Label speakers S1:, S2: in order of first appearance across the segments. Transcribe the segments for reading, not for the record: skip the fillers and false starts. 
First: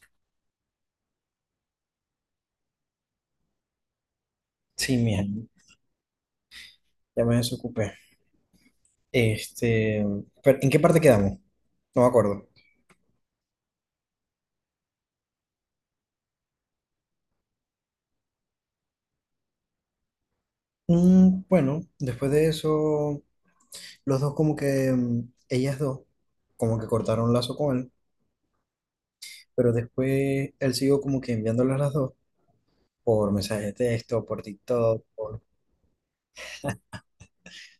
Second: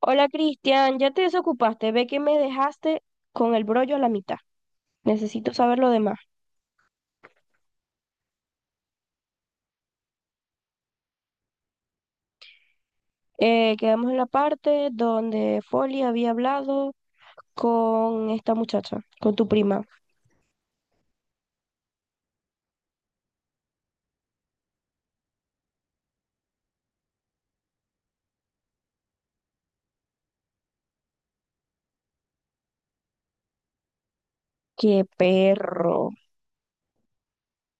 S1: Hola Cristian, ya te desocupaste, ve que me dejaste con el brollo a la mitad.
S2: Sí, mija,
S1: Necesito saber lo demás.
S2: ya me desocupé. Este, pero ¿en qué parte quedamos? No me acuerdo.
S1: Quedamos en la parte donde Folly había hablado con esta muchacha, con tu prima.
S2: Bueno, después de eso, los dos como que, ellas dos, como que cortaron lazo con él, pero después él siguió como que enviándolas las dos por mensaje de texto, por TikTok,
S1: ¡Qué
S2: por...
S1: perro!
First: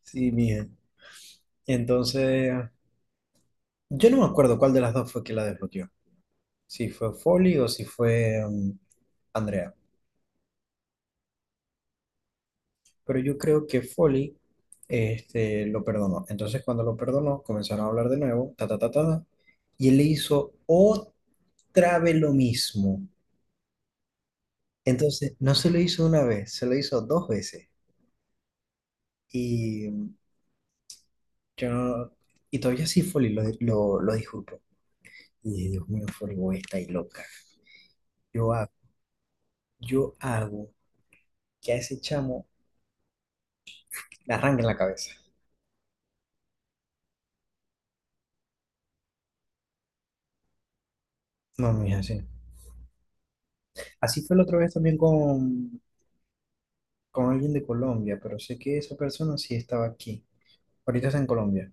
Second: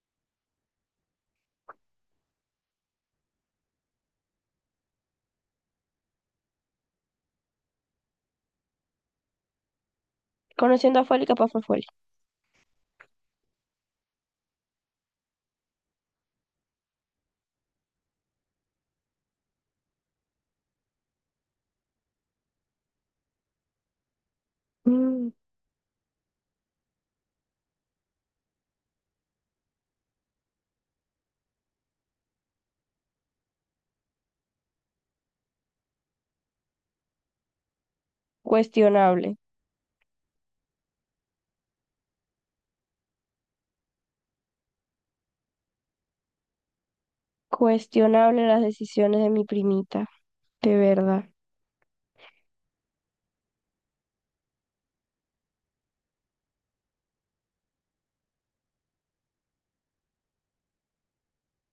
S2: Sí, mija. Entonces, yo no me acuerdo cuál de las dos fue que la desbloqueó. Si fue Folly o si fue Andrea.
S1: Conociendo a Folly, capaz fue Folly.
S2: Pero yo creo que Foley este, lo perdonó. Entonces, cuando lo perdonó, comenzaron a hablar de nuevo, ta, ta, ta, ta, ta, y él le hizo otra vez lo mismo.
S1: Mm,
S2: Entonces, no se lo hizo una vez, se lo hizo 2 veces. Y yo no- y todavía sí Foley lo disculpo. Y dije, Dios mío, Foley, vos estáis loca. Yo hago,
S1: cuestionable,
S2: yo hago que a ese chamo le arranquen la cabeza.
S1: cuestionable las decisiones de mi primita, de verdad.
S2: No, mija, sí. Así fue la otra vez también con alguien de Colombia, pero sé que esa persona sí estaba aquí. Ahorita está en Colombia.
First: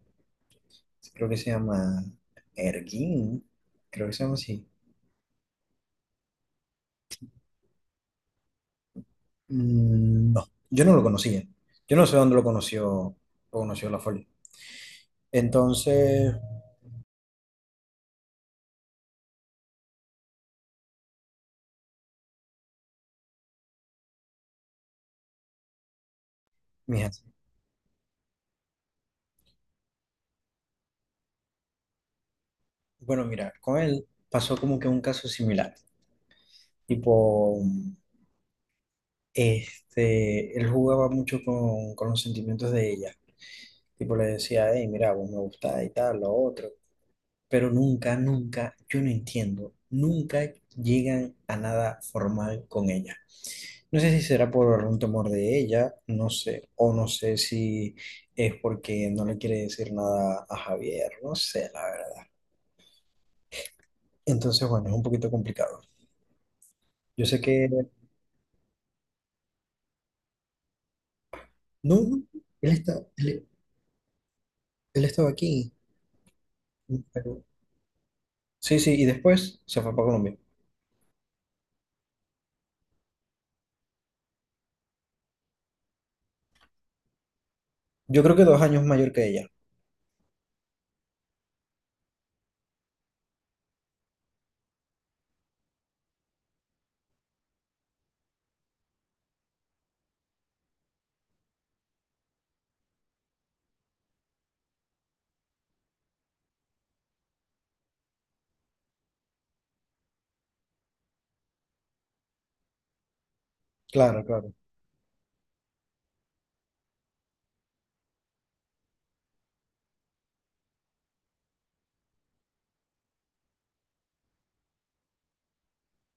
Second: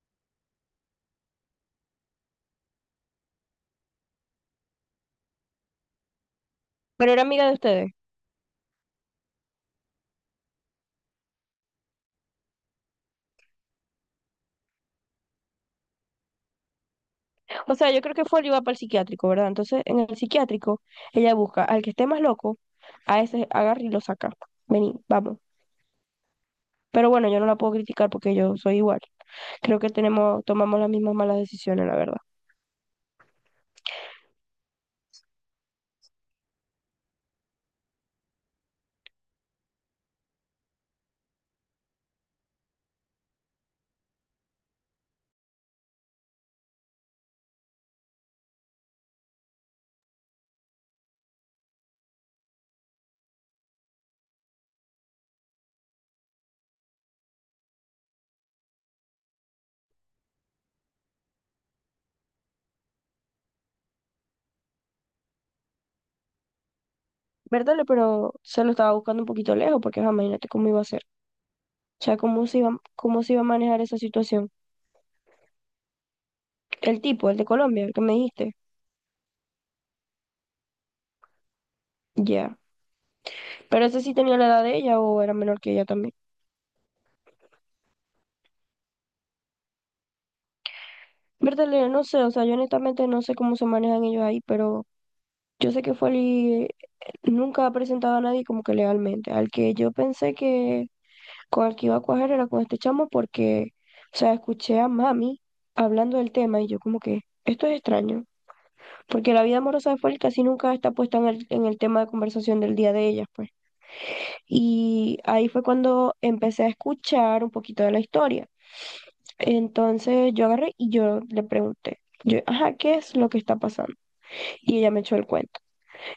S2: Sí, creo que se llama Erguín. Creo que se llama así.
S1: Pero era amiga de ustedes.
S2: Mm, no, yo no lo conocía. Yo no sé dónde lo conoció La Folia. Entonces,
S1: O sea, yo creo que fue él iba para el psiquiátrico, ¿verdad? Entonces, en el psiquiátrico, ella busca al que esté más loco, a ese agarra y lo saca. Vení, vamos. Pero
S2: mija,
S1: bueno, yo no la puedo criticar porque yo soy igual. Creo que tenemos, tomamos las mismas malas decisiones, la verdad.
S2: bueno, mira, con él pasó como que un caso similar. Tipo, este, él jugaba mucho con los sentimientos de ella. Tipo, le decía, hey, mira, vos me gusta y tal, lo otro. Pero nunca, nunca, yo no entiendo, nunca llegan a nada formal con ella. No sé si será por un temor de ella, no sé, o no sé si es porque no le quiere decir nada a Javier, no sé, la verdad. Entonces, bueno, es un poquito complicado. Yo sé que,
S1: Verdad, pero se lo estaba buscando un poquito lejos porque ajá, imagínate cómo iba a ser.
S2: no,
S1: O sea,
S2: no, él está,
S1: cómo se iba a
S2: él,
S1: manejar esa situación.
S2: él estaba aquí,
S1: El tipo, el
S2: pero-
S1: de Colombia, el que me dijiste.
S2: sí, sí, y después se fue para Colombia.
S1: Ya. Pero ese sí tenía la edad de ella o era menor que ella también.
S2: Yo creo que 2 años mayor que ella.
S1: Bertale, no sé, o sea, yo honestamente no sé cómo se manejan ellos ahí, pero yo sé que Foley nunca ha presentado a nadie como que legalmente. Al que yo pensé que con el que iba a cuajar era con este chamo porque, o sea, escuché a mami hablando del tema y yo como que, esto es extraño, porque la vida amorosa de Foley casi nunca está puesta en en el tema de conversación del día de ellas, pues.
S2: Claro, claro.
S1: Y ahí fue cuando empecé a escuchar un poquito de la historia. Entonces yo agarré y yo le pregunté, yo, ajá, ¿qué es lo que está pasando? Y ella me echó el cuento.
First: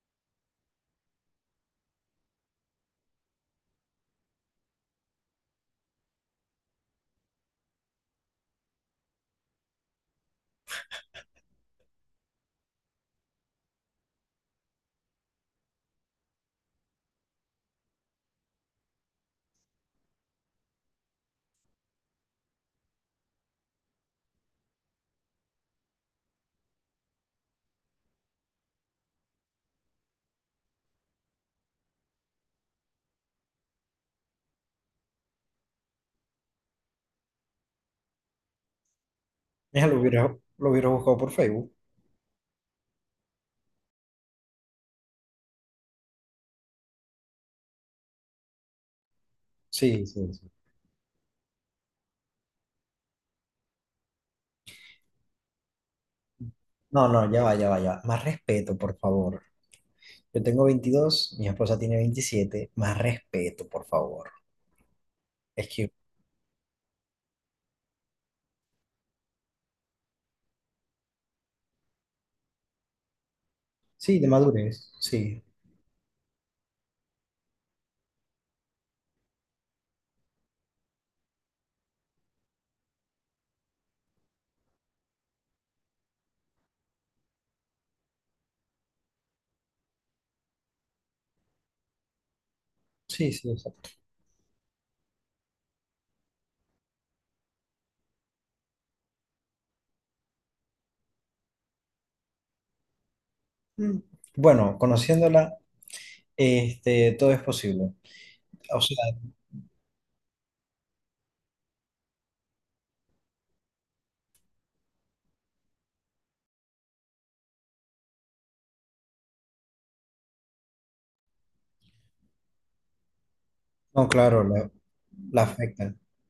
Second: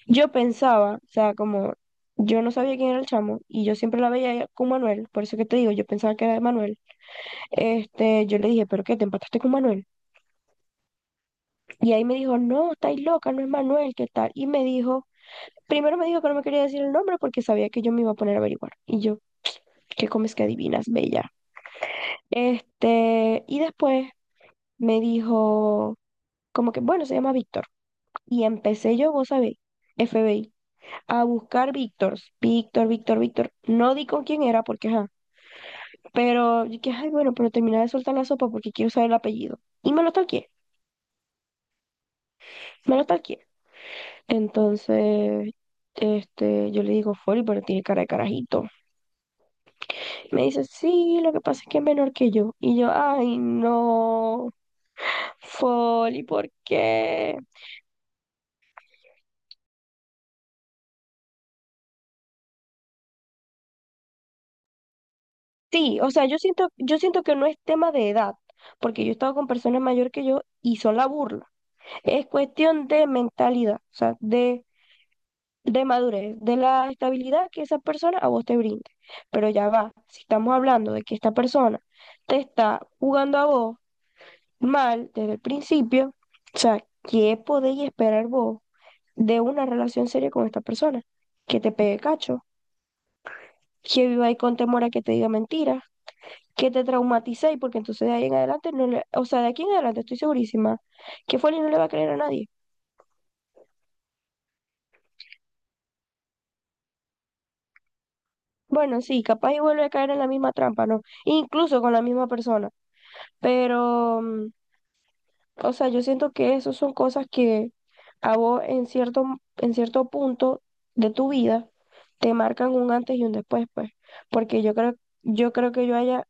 S1: Yo pensaba, o sea, como yo no sabía quién era el chamo y yo siempre la veía con Manuel, por eso que te digo, yo pensaba que era de Manuel. Este, yo le dije, ¿pero qué? ¿Te empataste con Manuel? Y ahí me dijo, no, estáis loca, no es Manuel, ¿qué tal? Y me dijo, primero me dijo que no me quería decir el nombre porque sabía que yo me iba a poner a averiguar. Y yo, ¿qué comes que adivinas, bella? Este, y después me dijo, como que, bueno, se llama Víctor. Y empecé yo, vos sabéis, FBI, a buscar Víctor, Víctor, Víctor, Víctor. No di con quién era porque, ajá. Pero yo dije, ay, bueno, pero terminé de soltar la sopa porque quiero saber el apellido.
S2: Ella
S1: Y me lo talqué,
S2: lo hubiera buscado por Facebook.
S1: me lo talqué. Entonces, este, yo le digo, Fori, pero tiene cara de carajito.
S2: Sí, sí,
S1: Me
S2: sí.
S1: dice, sí, lo que pasa es que es menor que yo. Y yo, ay, no, Foli, ¿por
S2: No, no,
S1: qué?
S2: ya va, ya va, ya va. Más respeto, por favor. Yo tengo 22, mi esposa tiene 27. Más respeto, por favor. Es que
S1: Sí, o sea, yo siento que no es tema de edad, porque yo he estado con personas mayor que yo y son la burla. Es cuestión de mentalidad, o sea,
S2: sí, de madurez, sí,
S1: de madurez, de la estabilidad que esa persona a vos te brinde. Pero ya va, si estamos hablando de que esta persona te está jugando a vos mal desde el principio, o sea, ¿qué podéis esperar vos de una relación seria con esta persona? Que te pegue cacho,
S2: sí, sí, exacto.
S1: que viva ahí con temor a que te diga mentiras que te traumaticéis, porque entonces de ahí en adelante, no le, o sea, de aquí en adelante estoy segurísima que Foley no le va a creer a nadie.
S2: Mm. Bueno, conociéndola, este, todo es posible. O sea,
S1: Bueno, sí, capaz y vuelve a caer en la misma trampa, ¿no? Incluso con la misma persona. Pero, o sea, yo siento que eso son cosas que a vos en cierto punto de tu vida te marcan un antes y un después, pues.
S2: no, claro,
S1: Porque
S2: la, la
S1: yo creo que yo
S2: afectan.
S1: haya,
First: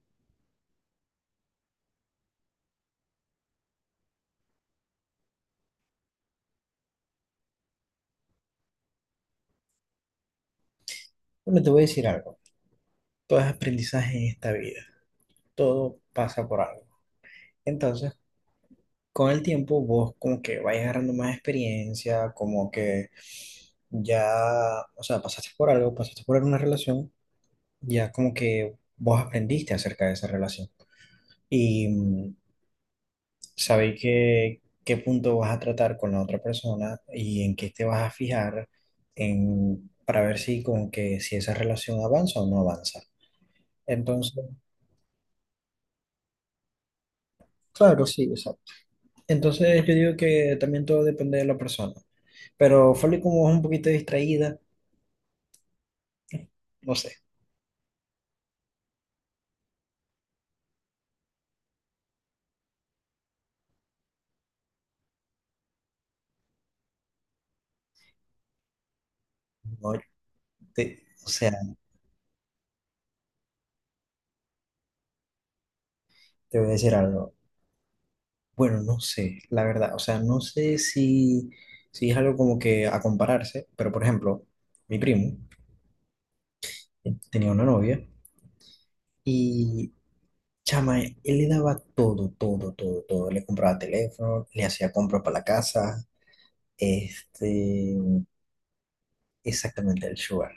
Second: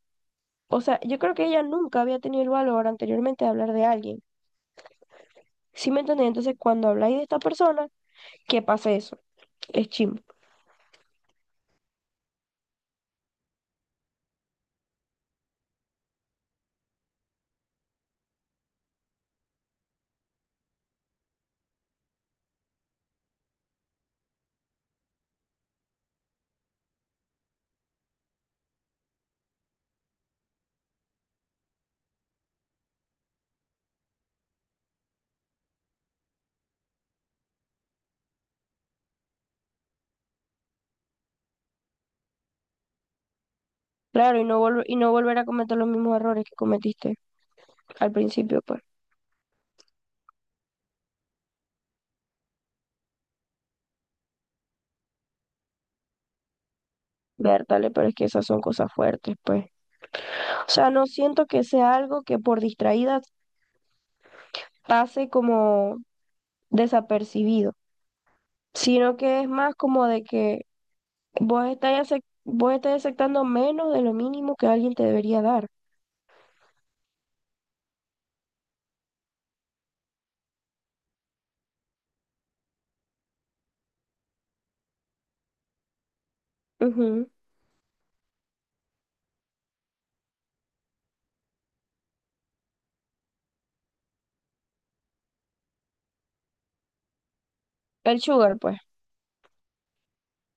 S1: o sea, yo creo que ella nunca había tenido el valor anteriormente de hablar de alguien. ¿Sí me entendés? Entonces, cuando habláis de esta persona, ¿qué pasa eso? Es chimbo.
S2: Bueno, te voy a decir algo. Todo es aprendizaje en esta vida. Todo pasa por algo. Entonces, con el tiempo, vos como que vas agarrando más experiencia, como que ya, o sea, pasaste por algo, pasaste por una relación, ya como que vos aprendiste acerca de esa relación. Y sabéis qué, qué punto vas a tratar con la otra persona y en qué te vas a fijar en, para ver si con que si esa relación avanza o no avanza.
S1: Claro,
S2: Entonces,
S1: y no volver a cometer los mismos errores que cometiste
S2: claro,
S1: al
S2: sí,
S1: principio,
S2: exacto.
S1: pues.
S2: Entonces yo digo que también todo depende de la persona. Pero Folly como es un poquito distraída, no sé,
S1: Vértale, pero es que esas son cosas fuertes, pues. O sea, no siento que sea algo que por distraída pase como desapercibido, sino que es más
S2: no
S1: como de que
S2: te- o sea,
S1: vos estás, acep- vos estás aceptando menos de lo mínimo que alguien te debería dar.
S2: te voy a decir algo. Bueno, no sé, la verdad, o sea, no sé si es algo como que a compararse, pero por ejemplo, mi primo
S1: Ujú.
S2: tenía una novia y chama, él le daba todo, todo, todo, todo. Le compraba teléfono, le hacía compra para la casa, este,
S1: El sugar, pues,
S2: exactamente el sugar.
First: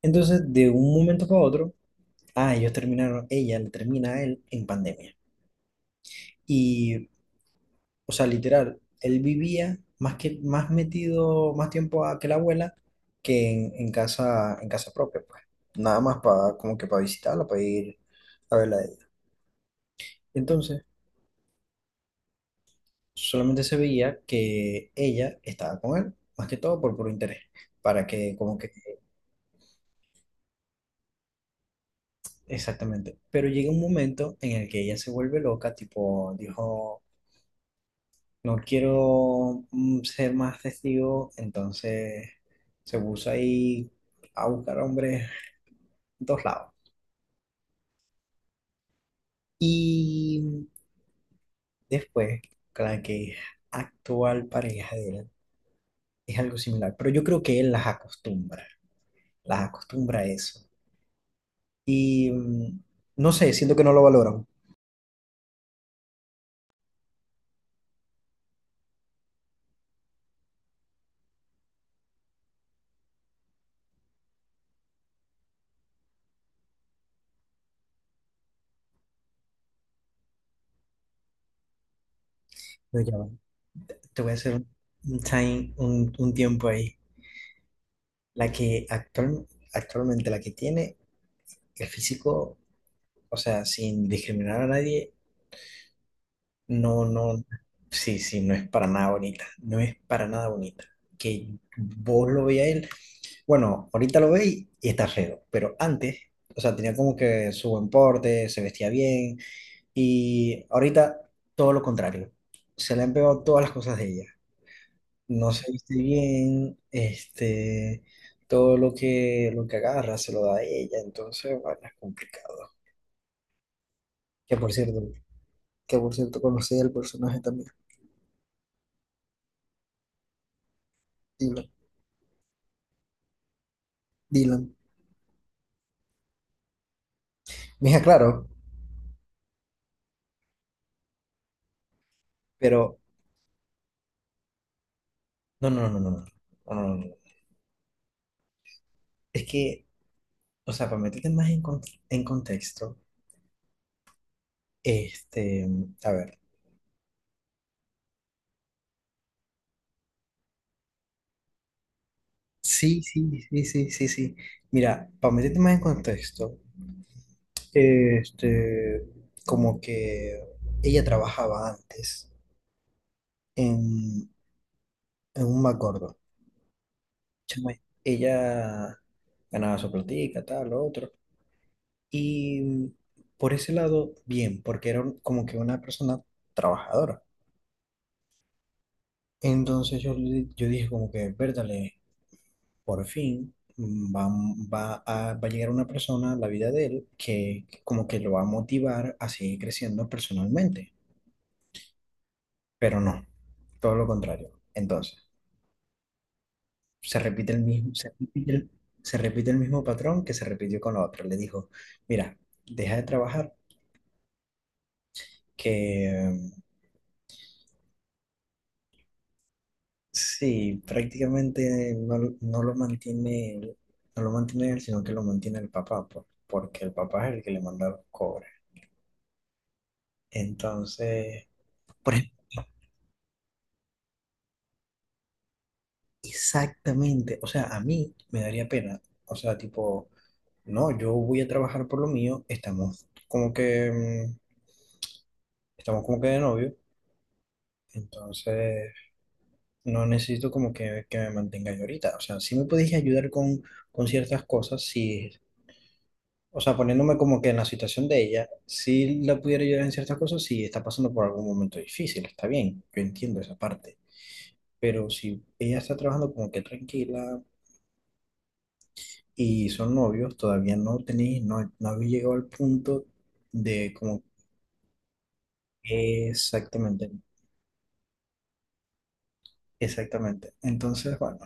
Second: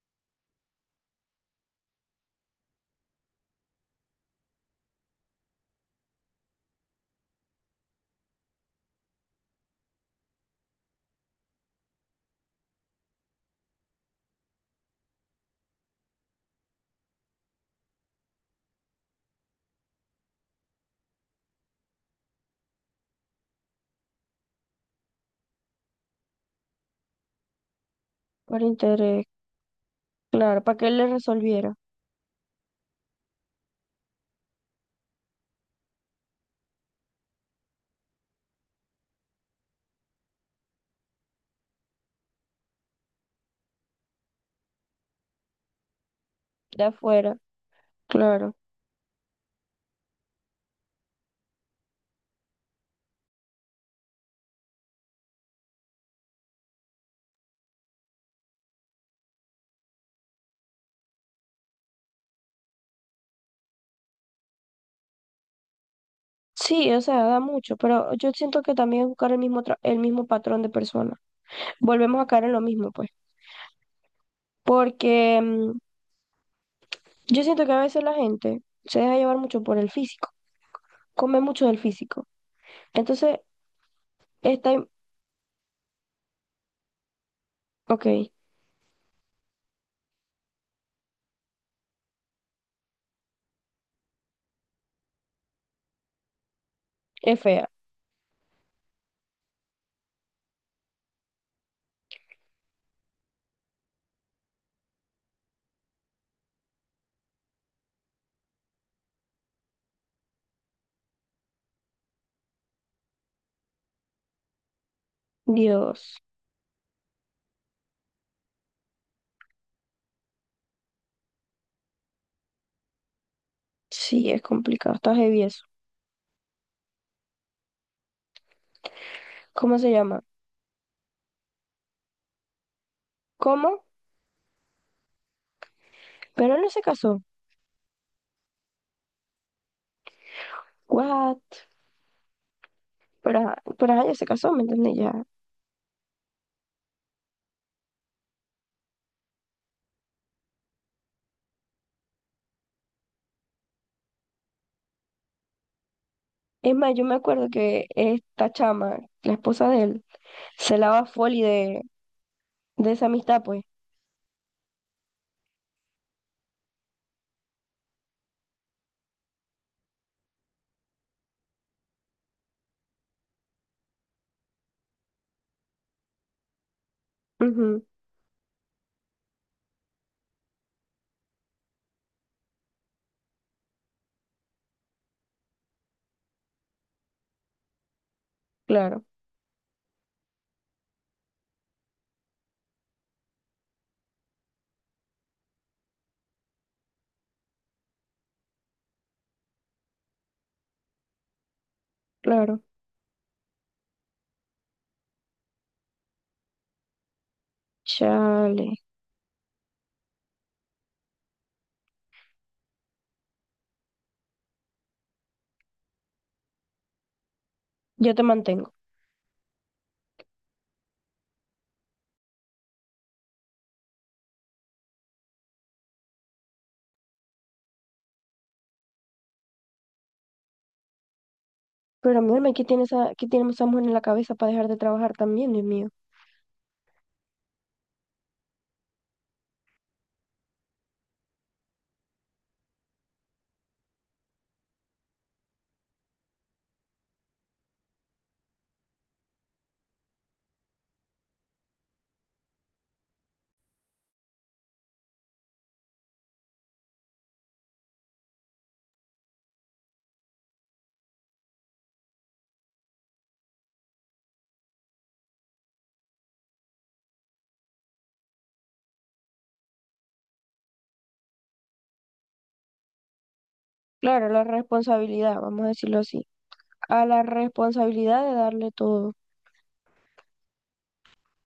S2: Entonces, de un momento para otro, ah, ellos terminaron, ella le termina a él en pandemia. Y, o sea, literal, él vivía más que, más metido, más tiempo a que la abuela que en casa, en casa propia, pues. Nada más para, como que para visitarla, para ir a verla a ella. Entonces, solamente se veía que ella estaba con él, más que todo por puro interés, para que como
S1: por
S2: que,
S1: interés, claro, para que él le resolviera
S2: exactamente. Pero llega un momento en el que ella se vuelve loca, tipo, dijo, no quiero ser más testigo, entonces se puso ahí a buscar hombres en todos lados.
S1: de afuera, claro.
S2: Y después, con la que actual pareja de él, es algo similar, pero yo creo que él las acostumbra a eso. Y no sé, siento que no lo valoran.
S1: Sí, o sea, da mucho, pero yo siento que también es buscar el mismo, tra- el mismo patrón de persona. Volvemos a caer en lo mismo, pues. Porque yo siento que a veces la gente se deja llevar mucho por el físico, come mucho del físico.
S2: Pero ya va,
S1: Entonces,
S2: te voy a hacer
S1: está, im-
S2: un tiempo ahí.
S1: ok,
S2: La que actualmente, la que tiene el físico, o sea, sin discriminar a nadie, no,
S1: es
S2: no,
S1: fea.
S2: sí, sí, no es para nada bonita. No es para nada bonita. Que vos lo veas a él, bueno, ahorita lo veis y está feo, pero antes, o sea, tenía como que su buen porte, se vestía bien, y ahorita todo lo contrario. Se le han pegado todas las cosas de ella. No se viste
S1: Dios,
S2: bien, este, todo lo que agarra se lo da a ella, entonces, bueno, es complicado.
S1: sí, es
S2: Que por
S1: complicado,
S2: cierto,
S1: está heavy eso.
S2: que por cierto conocí el personaje también,
S1: ¿Cómo se llama?
S2: Dylan.
S1: ¿Cómo?
S2: Dylan.
S1: Pero él no se casó.
S2: Mija, claro,
S1: What?
S2: pero
S1: Pero, ajá- pero ella se casó, ¿me entiendes? ¿Ya?
S2: no, no, no, no, no, no, no, no, no, no, es que, o sea, para meterte más en contexto, este, a ver,
S1: Es más, yo me acuerdo que esta chama, la esposa de él, se lava foli de
S2: sí,
S1: esa
S2: sí,
S1: amistad,
S2: sí,
S1: pues.
S2: sí, sí, sí. Mira, para meterte más en contexto, este, como que ella trabajaba antes en, en un Macordo. Chama,
S1: Ujú,
S2: ella ganaba su platica, tal, lo otro. Y por ese lado, bien, porque era como que una persona trabajadora.
S1: claro,
S2: Entonces yo dije como que, verdale, por fin va a llegar una persona a la vida de él que como que lo va a motivar a seguir creciendo personalmente.
S1: claro.
S2: Pero no, todo lo contrario. Entonces... se repite el mismo, se repite el,
S1: Chale.
S2: se repite el mismo patrón que se repitió con la otra. Le dijo, mira, deja de trabajar, que
S1: Yo te mantengo.
S2: sí, prácticamente no, no lo mantiene, no lo mantiene él, sino que lo mantiene el papá, porque el papá es el que le manda los cobres. Entonces, por
S1: Pero mírame,
S2: ejemplo,
S1: qué tiene esa mujer en la cabeza para dejar de trabajar también, Dios mío?
S2: exactamente, o sea, a mí me daría pena, o sea, tipo, no, yo voy a trabajar por lo mío, estamos como que de novio, entonces no necesito como que me mantenga yo ahorita. O sea, sí me podéis ayudar con ciertas cosas, si, o sea, poniéndome como que en la situación de ella, si la pudiera ayudar en ciertas cosas, si está pasando por algún momento difícil, está bien, yo entiendo esa parte. Pero si ella está trabajando como que tranquila y son novios, todavía no tenéis, no, no habéis llegado al punto de como
S1: Claro, la responsabilidad, vamos a decirlo así. A
S2: Exactamente,
S1: la responsabilidad de darle todo.
S2: exactamente. Entonces, bueno,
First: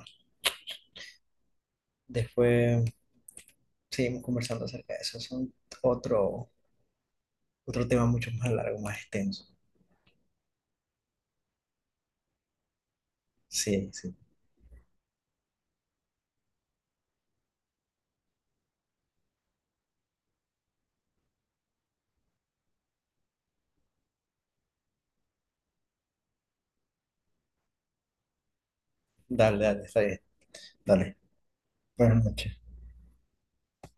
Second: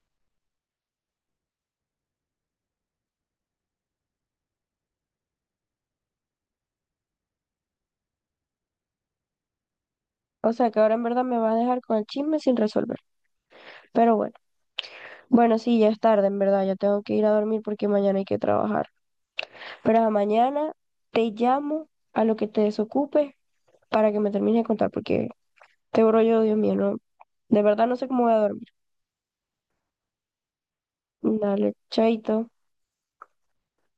S2: después seguimos conversando acerca de eso. Es otro otro tema mucho más largo, más extenso.
S1: O sea que ahora en verdad me va a dejar con el chisme sin resolver.
S2: Sí, sí.
S1: Pero bueno, bueno, sí, ya es tarde, en verdad. Ya tengo que ir a dormir porque mañana hay que trabajar. Para mañana te llamo a lo que te desocupe para que me termines de contar, porque te brollo, Dios mío, no, de verdad no sé cómo voy a dormir.
S2: Dale, dale, está bien. Dale.
S1: Dale,
S2: Buenas
S1: chaito.
S2: noches.